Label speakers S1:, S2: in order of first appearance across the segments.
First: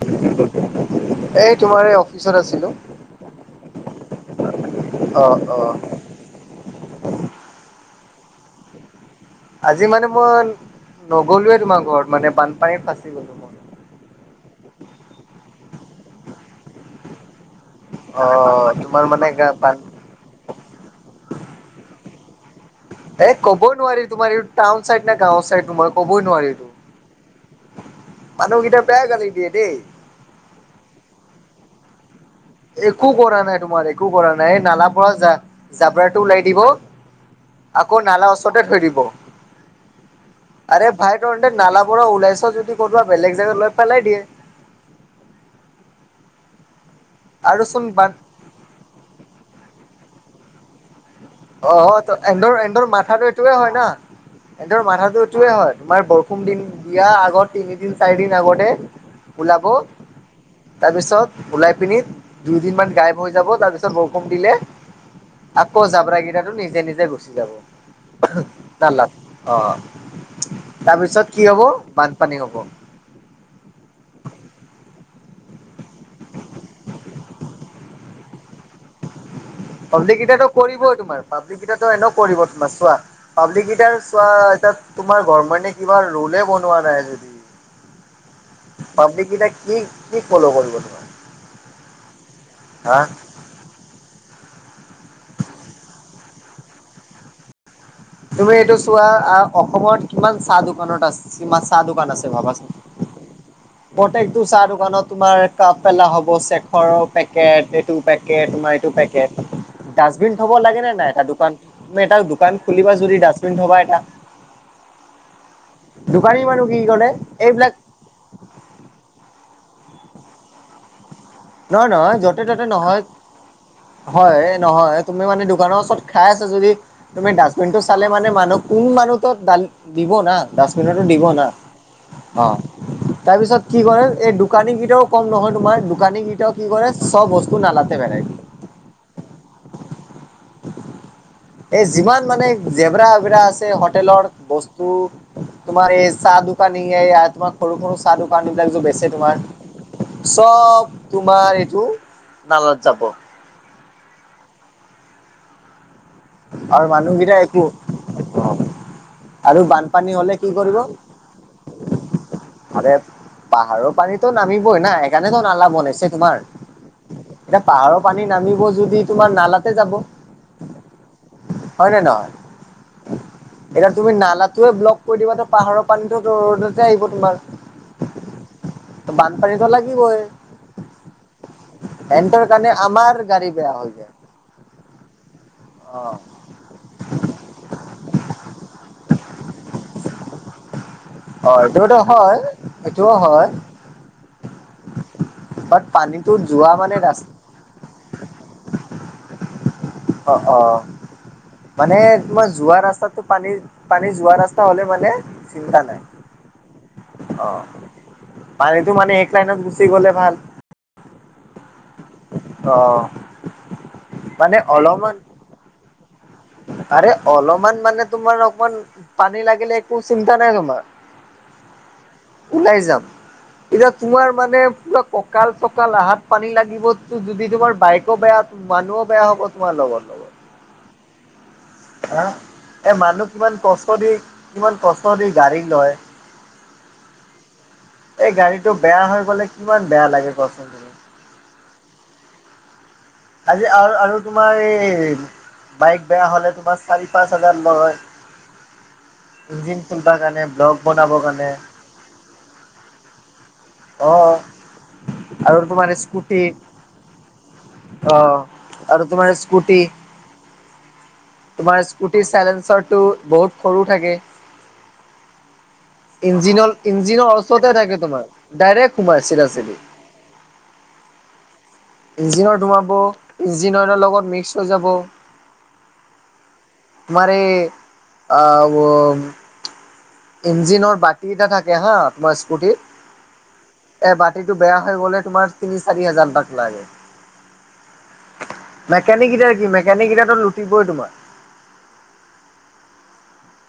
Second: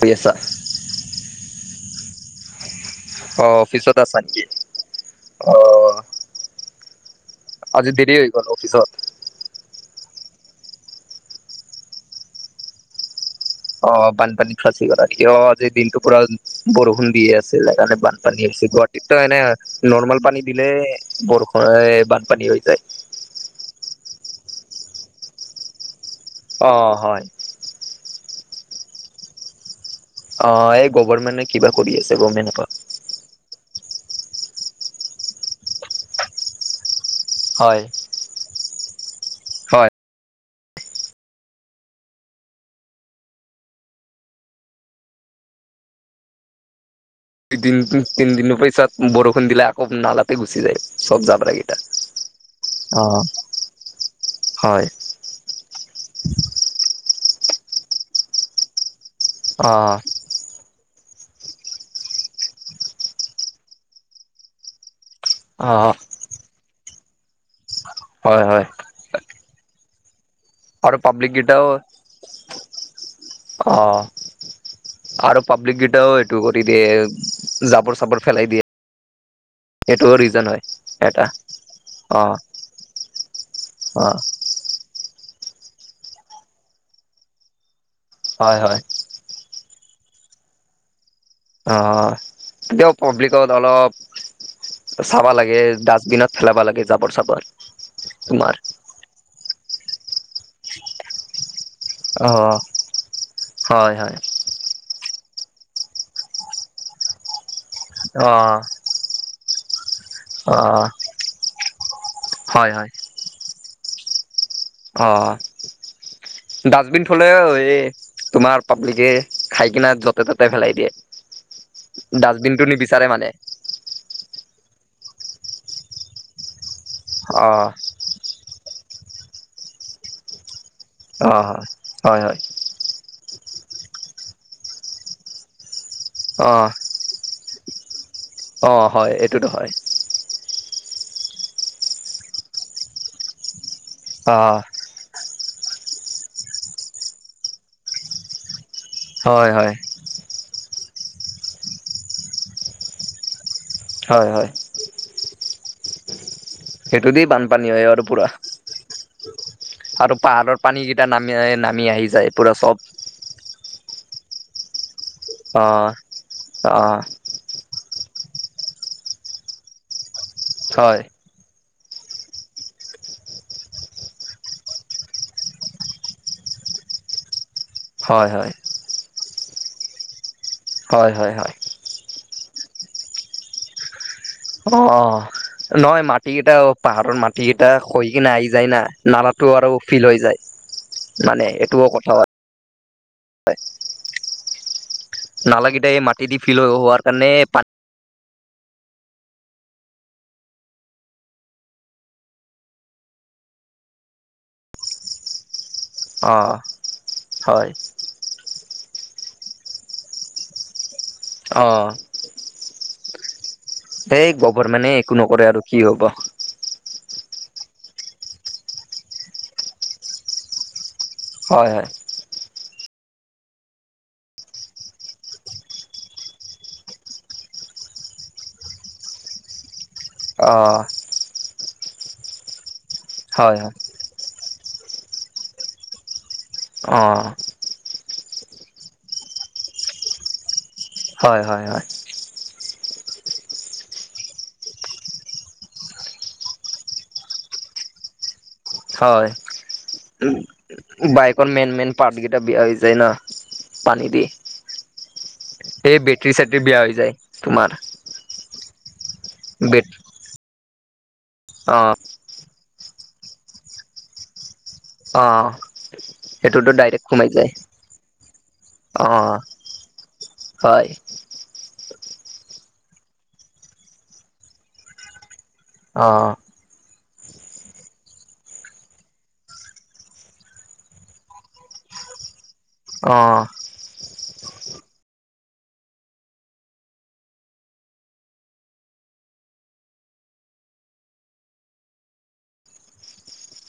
S1: কৰি আছা?
S2: এই তোমাৰ এই অফিচত আছিলো।
S1: অ অফিচত আছা নেকি অ। আজি দেৰি হৈ গ'ল অফিচত?
S2: আজি মানে মই নগলোয়ে তোমাৰ ঘৰত মানে বানপানী ফাঁচি গলো। মই
S1: অ বানপানীত ফচি গলা কিয় আজি দিনটো পুৰা বৰষুণ দিয়ে আছে। ছিলে সেইকাৰণে
S2: অ
S1: বানপানী হৈছে।
S2: তোমাৰ
S1: গুৱাহাটীতো
S2: মানে
S1: এনে
S2: গা বান
S1: নৰ্মেল পানী দিলে বৰষুণে বানপানী হৈ যায়।
S2: এ ক'বই নোৱাৰি তোমাৰ এইটো টাউন চাইড নে গাঁও চাইড মই ক'বই নোৱাৰি এইটো।
S1: অ হয়
S2: মান গিটা বেয়া গলি দিয়ে দেই।
S1: অ এই গভৰ্মেণ্টে কিবা কৰি আছে গমে নেপাওঁ।
S2: একো কৰা নাই তোমাৰ একো কৰা নাই নালা পৰা জাবৰাটো ওলাই দিব,
S1: হয়
S2: আকৌ নালা ওচৰতে থৈ দিব।
S1: হয়
S2: আৰে ভাই তহঁতে নালা পৰা ওলাইছ যদি কৰবা বেলেগ জেগাত লৈ পেলাই দিয়ে।
S1: দুই
S2: আৰু
S1: দিন
S2: চোন বান
S1: তিনিদিনৰ পিছত বৰষুণ দিলে আকৌ নালাতে গুচি যায় চব জাব
S2: অ ত এন্ধৰ এন্ধৰ মাথাটো এইটোৱে হয় না এন্ধৰ
S1: হয়
S2: মাথাটো এইটোয়ে হয় তোমাৰ বৰ ষূণ দিন বিয়া আগৰ তিনিদিন চাৰি দিন আগতে ওলাব,
S1: অ
S2: তাৰপিছত ওলাই পিনি দুইদিনমান গাইব হৈ যাব তাৰপিছত বৰষুণ দিলে
S1: অ
S2: আকৌ জাব্ৰা কেইটা নিজে নিজে গুচি যাব
S1: হয় হয়
S2: নালাত। অ
S1: আৰু পাব্লিক
S2: তাৰপিছত কি হব
S1: কেইটাও
S2: বানপানী হব।
S1: অ আৰু পাব্লিক কেইটাও এইটো কৰি দিয়ে জাবৰ চাবৰ ফেলাই দিয়ে। এইটোও
S2: পাব্লিক
S1: ৰিজন
S2: কেইটাতো
S1: হয়
S2: কৰিবই তোমাৰ
S1: এটা
S2: পাব্লিক কিতাতো এনে
S1: অ
S2: কৰিব তোমাৰ চোৱা। পাব্লিকিটাৰ
S1: অ
S2: চোৱা এতিয়া তোমাৰ গভমেন্টে কিবা ৰোলে বনোৱা নাই যদি।
S1: হয় হয়।
S2: পাব্লিকটা কিতাই কি ফল' কৰিব তোমাৰ।
S1: অ দিয়ক
S2: হা
S1: পাব্লিক ত অলপ চাবা লাগে ডাষ্টবিনত পেলাব লাগে জাবৰ চাবৰ।
S2: তুমি
S1: তোমাৰ
S2: এইটো চোৱা আহ অসমত কিমান চাহ দোকানত আছে। চিমা চাহ দোকান আছে
S1: অ
S2: ভাবাচোন
S1: হয় হয়
S2: [unintelligible] টো চাহ দোকানত তোমাৰ কাপ পেলা হ'ব চেখৰৰ পেকেট এইটো
S1: অ
S2: পেকেট তোমাৰ এইটো পেকেট। ডাষ্টবিন থব
S1: অ
S2: লাগে নে নাই এটা দোকান তুমি এটা দোকান
S1: হয় হয়
S2: খুলিবা যদি ডাষ্টবিন থবা এটা।
S1: অ
S2: দোকানী মানুহ কি
S1: ডাষ্টবিন
S2: কৰে
S1: থলে
S2: এইবিলাক
S1: এই তোমাৰ পাব্লিকে খাই কিনা য'তে ততে পেলাই দিয়ে।
S2: নহয় নহয় য'তে
S1: ডাষ্টবিনটো
S2: ত'তে নহয়
S1: নিবিচাৰে মানে
S2: হয় নহয় তুমি মানে দোকানৰ ওচৰত খাই আছা যদি তুমি
S1: অ
S2: ডাষ্টবিন টো চালে মানে মানুহ কোন মানুহ ত' দাল দিব না, ডাচবিন'তো দিব
S1: অ
S2: না,
S1: হয় হয় হয়
S2: অ। তাৰ পিছত কি কৰে এই দোকানী কেইটাও কম নহয় তোমাৰ দোকানী কেইটাও কি কৰে চব বস্তু নালাতে [unintelligible]
S1: অঁ হয়, এইটোতো হয়।
S2: এই যিমান মানে জেবৰা-এবেৰা আছে হোটেলৰ
S1: অ
S2: বস্ তু তোমাৰ এই চাহ দোকানীয়ে এ তোমাৰ সৰু সৰু চাহ দোকানী বিলাক বেচে তোমাৰ
S1: হয় হয়
S2: চব তোমাৰ এইটো নালাত যাব।
S1: হয় হয়।
S2: আৰু
S1: সেইটো দি
S2: মানুহগেইটা একো
S1: বানপানী হয় আৰু পুৰা
S2: [unintelligible] আৰু বানপানী
S1: আৰু
S2: হ'লে কি
S1: পাহাৰৰ
S2: কৰিব?
S1: পানী কেইটা নামি নামি আহি যায় পুৰা চব
S2: [unintelligible] পাহাৰৰ পানীতো নামিবই না সেইকাৰণেতো
S1: অ
S2: নালা বনাইছে তোমাৰ।
S1: অ
S2: এতিয়া পাহাৰৰ পানী নামিব যদি তোমাৰ নালাতে যাব।
S1: হয়।
S2: হয় নে নহয়? এতিয়া তুমি নালাটোয়ে ব্লক কৰি দিবা ত' পাহাৰৰ পানীতো ৰদতে আহিব তোমাৰ।
S1: হয় হয়।
S2: ত' বানপানীত' লাগিবই।
S1: হয় হয় হয়।
S2: এন্টৰ কাৰণে আমাৰ গাড়ী বেয়া হৈ যায়।
S1: অ-অ নহয়
S2: অ',
S1: মাটি কেইটাও পাহাৰৰ মাটি কেইটা সহি কিনে আহি যায় না, নালাটো আৰু ফিল হৈ যায়। মানে
S2: অ
S1: এইটোও
S2: এইটোতো
S1: কথা
S2: হয়, এইটোও হয়। বাত
S1: নালাকেইটা এই মাটি
S2: পানীটো
S1: দি ফিল
S2: যোৱা মানে
S1: হোৱাৰ
S2: ৰাস্
S1: কাৰণে পানী
S2: অ, অ। মানে তোমাৰ যোৱা ৰাস্তাটো পানীৰ পানী যোৱা ৰাস্তা হলে মানে চিন্তা নাই,
S1: অ
S2: অ
S1: হয়
S2: পানীটো মানে এক লাইনত গুচি গ'লে ভাল।
S1: অ,
S2: অ',
S1: এই
S2: মানে
S1: গভৰমেনে
S2: অলপমান
S1: একো নকৰে আৰু কি হ'ব?
S2: আৰে অলমান মানে তোমাৰ অকন পানী লাগিলে একো চিন্তা নাই তোমাৰ।
S1: হয়-হয়।
S2: ওলাই যাম। এতিয়া তোমাৰ মানে পুৰা কঁকাল-চকাল আহাত পানী লাগিব ত' যদি তোমাৰ বাইকো বেয়া মানুহো বেয়া হব তোমাৰ লগৰ লগত।
S1: অঁ।
S2: হা, এ মানুহ কিমান
S1: হয় হয়
S2: কষ্ট দি কিমান কষ্ট দি গাড়ী লয়।
S1: অ।
S2: এই গাড়ীটো বেয়া হৈ গ'লে কিমান বেয়া লাগে কচোন।
S1: হয় হয় হয়।
S2: আজি আৰু আৰু তোমাৰ এই বাইক বেয়া হ'লে তোমাৰ চাৰি-পাঁচ হাজাৰ লয়।
S1: হয়,
S2: ইঞ্জিন খুলিবৰ কাৰণে ব্লক
S1: উম
S2: বনাবৰ কাৰণে
S1: বাইকৰ মেইন-মেইন পাৰ্ট কেইটা বিয়া হৈ যায় না। পানী
S2: অ
S1: দি এ
S2: আৰু তোমাৰ
S1: বেটৰী
S2: স্কুটি
S1: -চেটৰী বেয়া হৈ যায় তোমাৰ।
S2: অ, আৰু তোমাৰ স্কুটি।
S1: বেট অ
S2: তোমাৰ স্কুটিৰ চাইলেঞ্চাৰটো বহুত সৰু থাকে।
S1: অ',
S2: ইঞ্জিনৰ
S1: সেইটোতো ডাইৰেক্ট সোমাই
S2: -ইঞ্জিনৰ
S1: যায়
S2: অচৰতে থাকে তোমাৰ ডাইৰেক্ট
S1: অ
S2: সোমাই চিধা -চিধি।।
S1: হয়।
S2: ইঞ্জিনত সোমাব ইঞ্জিন অইলৰ লগত মিক্স হৈ যাব।
S1: অ।
S2: তোমাৰ এ আ ৱ ইঞ্জিনৰ বাতি এটা থাকে হা তোমাৰ স্কুটিত
S1: অ',
S2: এ বাতিটো বেয়া হৈ গ'লে তোমাৰ তিনি, চাৰি হাজাৰটাক লাগে। মেকনিক কেইটাৰ কি মেকনিক কেইটাটো লুটিবই তোমাৰ।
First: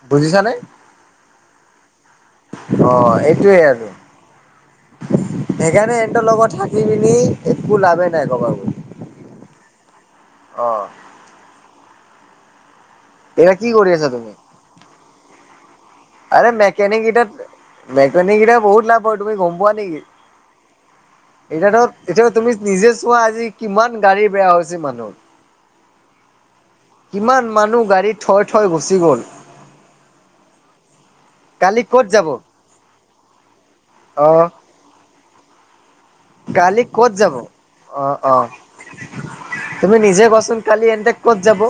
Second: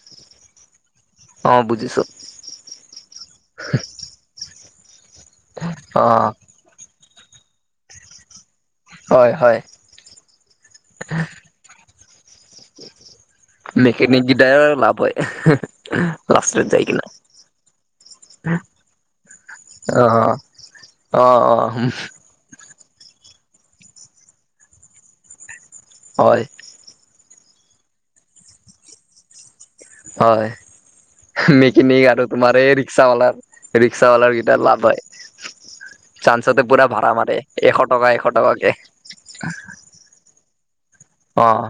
S2: বুজিছা নে?
S1: অ, বুজিছোঁ।
S2: অ, এইটোৱে আৰু সেইকাৰণে
S1: অ
S2: এন্তৰ লগত থাক ই মিনি একো লাভেই নাই ক'বা [unintelligible]
S1: হয়- হয়।
S2: অ',
S1: [inaudible]
S2: এতিয়া কি
S1: [inaudible]
S2: কৰি আছা
S1: মেকানিকি
S2: তুমি
S1: গিডাৰৰ লাভ হয় লাষ্টত যায় কি নে।
S2: মেকেনিক কেইটা বহুত লাফ হয় তুমি গম পোৱা নেকি?
S1: অ অ',
S2: এতিয়া
S1: অ',
S2: ধৰ এতিয়া তুমি নিজে চোৱা আজি কিমান গাড়ী বেয়া হৈছে মানুহ
S1: হয়।
S2: কিমান মানুহ গাড়ী থৈ -থৈ গুচি গ'ল।
S1: হয়
S2: কালি ক'ত
S1: মেকিনিক আৰু
S2: যাব
S1: তোমাৰ এই ৰিক্সাৱলাৰ। ৰিক্সাৱালাৰ
S2: অ'।
S1: কেইটাৰ লাভ হয়। চান্সতে
S2: কালি
S1: পুৰা
S2: ক'ত
S1: ভাড়া
S2: যাব?
S1: মাৰে এশ টকা-
S2: অ',
S1: এশ
S2: অ',
S1: টকাকে।
S2: তুমি নিজে কোৱাচোন কালি এন্তে ক'ত
S1: অ
S2: যাব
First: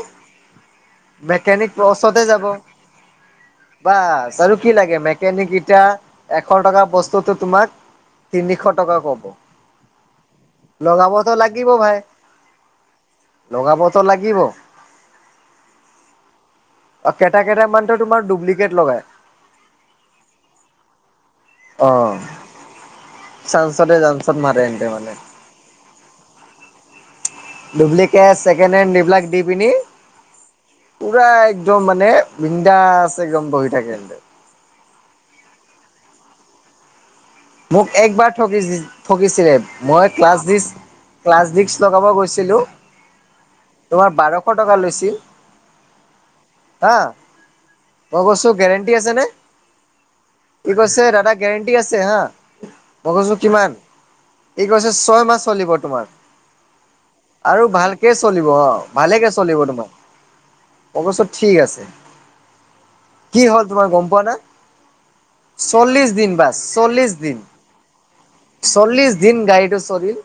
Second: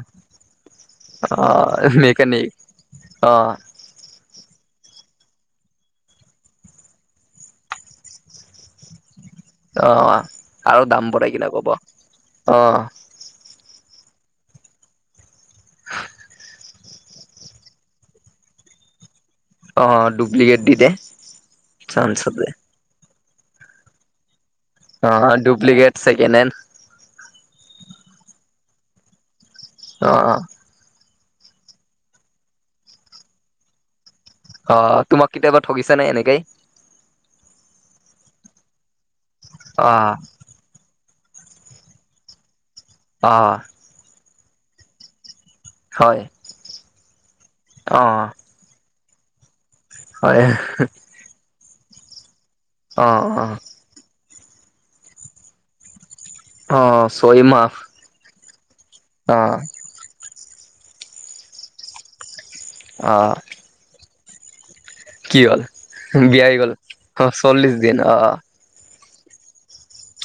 S1: অ
S2: মেকেনিক প্ৰচতে যাব।
S1: মেকানিক অ
S2: বাচ আৰু কি লাগে মেকানিক এতিয়া এশ টকাৰ বস্তুটো তোমাক তিনিশ টকা ক'ব।
S1: অ, আৰু দাম বঢ়ায়
S2: লগাবতো
S1: কিনে ক'ব
S2: লাগিব ভাই
S1: অহ।
S2: লগাবতো লাগিব।
S1: [inaudible]
S2: অ, কেটা -কেটামান টো তোমাৰ দুপ্লিকেট লগাই।
S1: অ, দুপ্লিকেট দি দে।
S2: অ,
S1: চানঞ্চতে
S2: চাঞ্চতে জানঞ্চত মাৰে।
S1: অ,
S2: মানে।
S1: Duplicate second hand.
S2: Duplicate second hand এইবিলাক দি পিনি
S1: অ', অ',
S2: পুৰা একদম মানে বিন্দাছ একদম বহি থাকে এন্তে।
S1: অ, তোমাক কেতিয়াবা ঠগিছে নে এনেকেই?
S2: মোক একবাৰ ঠগিছি- ঠগিছিলে
S1: অ
S2: মই ক্লাছ দিচ ক্লাছ ডিক্স লগাব গৈছিলোঁ
S1: অ',
S2: তোমাৰ বাৰশ টকা লৈছিল
S1: হয়
S2: হা
S1: অ
S2: মই কৈছো গেৰেণ্টি আছে নে
S1: হয়
S2: কি ই কৈছে দাদা গেৰেণ্টি আছে হা।
S1: অ
S2: মই কৈছো
S1: অ
S2: কিমান ই কৈছে ছয় মাহ চলিব তোমাৰ।
S1: অ, ছয়মাহ।
S2: তাকে চলিব অ ভালেকে চলিব তোমাক মই কৈছো ঠিক আছে।
S1: আহ,
S2: কি তোমাৰ গম পোৱা না চল্লিশ দিন বাচ চল্লিশ,
S1: চল্লিছ দিন অ', অ',
S2: চল্লিছ দিন গাড়ীটো চলিল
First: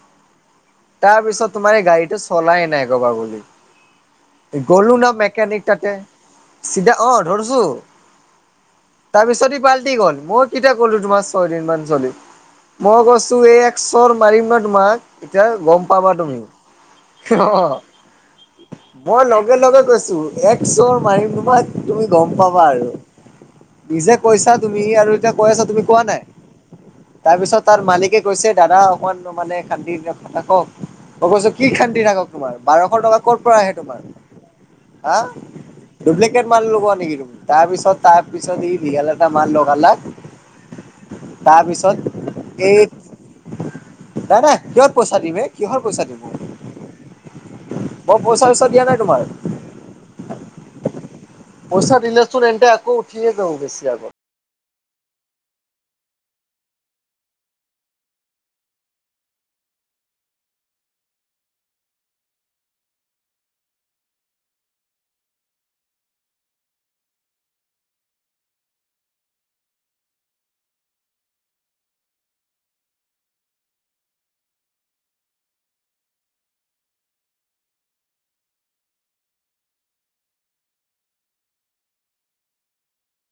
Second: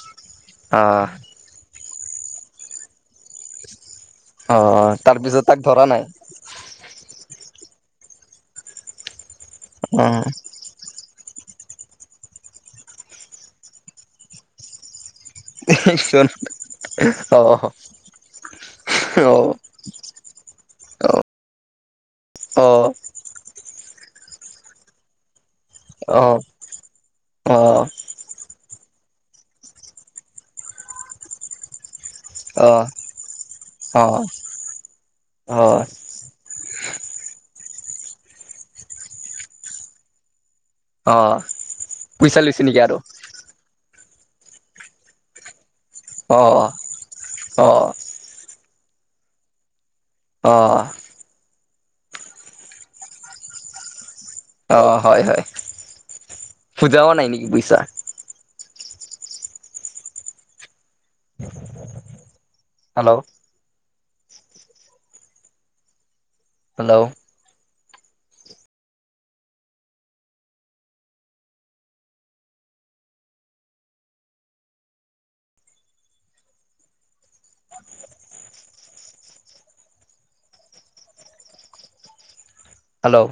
S1: অ
S2: তাৰপিছত তোমাৰ এই গাড়ীটো চলাই নাই গবা বুলি
S1: অ
S2: এই গলো না
S1: তাৰ পিছত তাক
S2: মেকানিক
S1: ধৰা
S2: তাতে
S1: নাই
S2: চিধা অ ধৰিছো তাৰপিছত ই পাল্টি
S1: অ
S2: গল মই, কেতিয়া ক'লো তোমাৰ ছয়দিন মান চলি মই কৈছো এই এক চৰ মাৰিম ন তোমাক। এতিয়া গম পাবা
S1: একচোন
S2: তুমি
S1: অ
S2: অহ মই
S1: অ
S2: লগে লগে কৈছো এক চৰ মাৰিম তোমাক তুমি গম পাবা
S1: অ অ
S2: আৰু নিজে কৈছা তুমি আৰু এতিয়া কৈ আছা তুমি।
S1: অ,
S2: তাৰিছত তাৰ মা লিকে কৈছে দাদা অকমান ন মানে খান্দি থাকক মই কৈছো কি খান্দি থাকক। তোমাৰ
S1: অ
S2: বাৰশ টকা ক'ৰ পৰা আহে তোমাৰ
S1: অ
S2: হা,
S1: অ
S2: ডুপ্লিকেট মাল লগোৱা নেকি তাৰ পিছত তাৰ পিছত সি ৰিয়েল এটা মাল লগালে।
S1: অ পইচা
S2: তাৰপিছত
S1: লৈছে নেকি
S2: এই,
S1: আৰু
S2: নাই নাই কিহত পইচা দিম হে কিহৰ পইচা
S1: অ অ
S2: দিম। বৰ পইচা চইচা দিয়া নাই তোমাৰ,
S1: অহ,
S2: পইচা দিলেচোন এন্তে আকৌ উঠিয়ে দওঁ বেছি আগত।
S1: অ হয় হয় খুজাও নাই নেকি পইছা। Hello, hello, hello,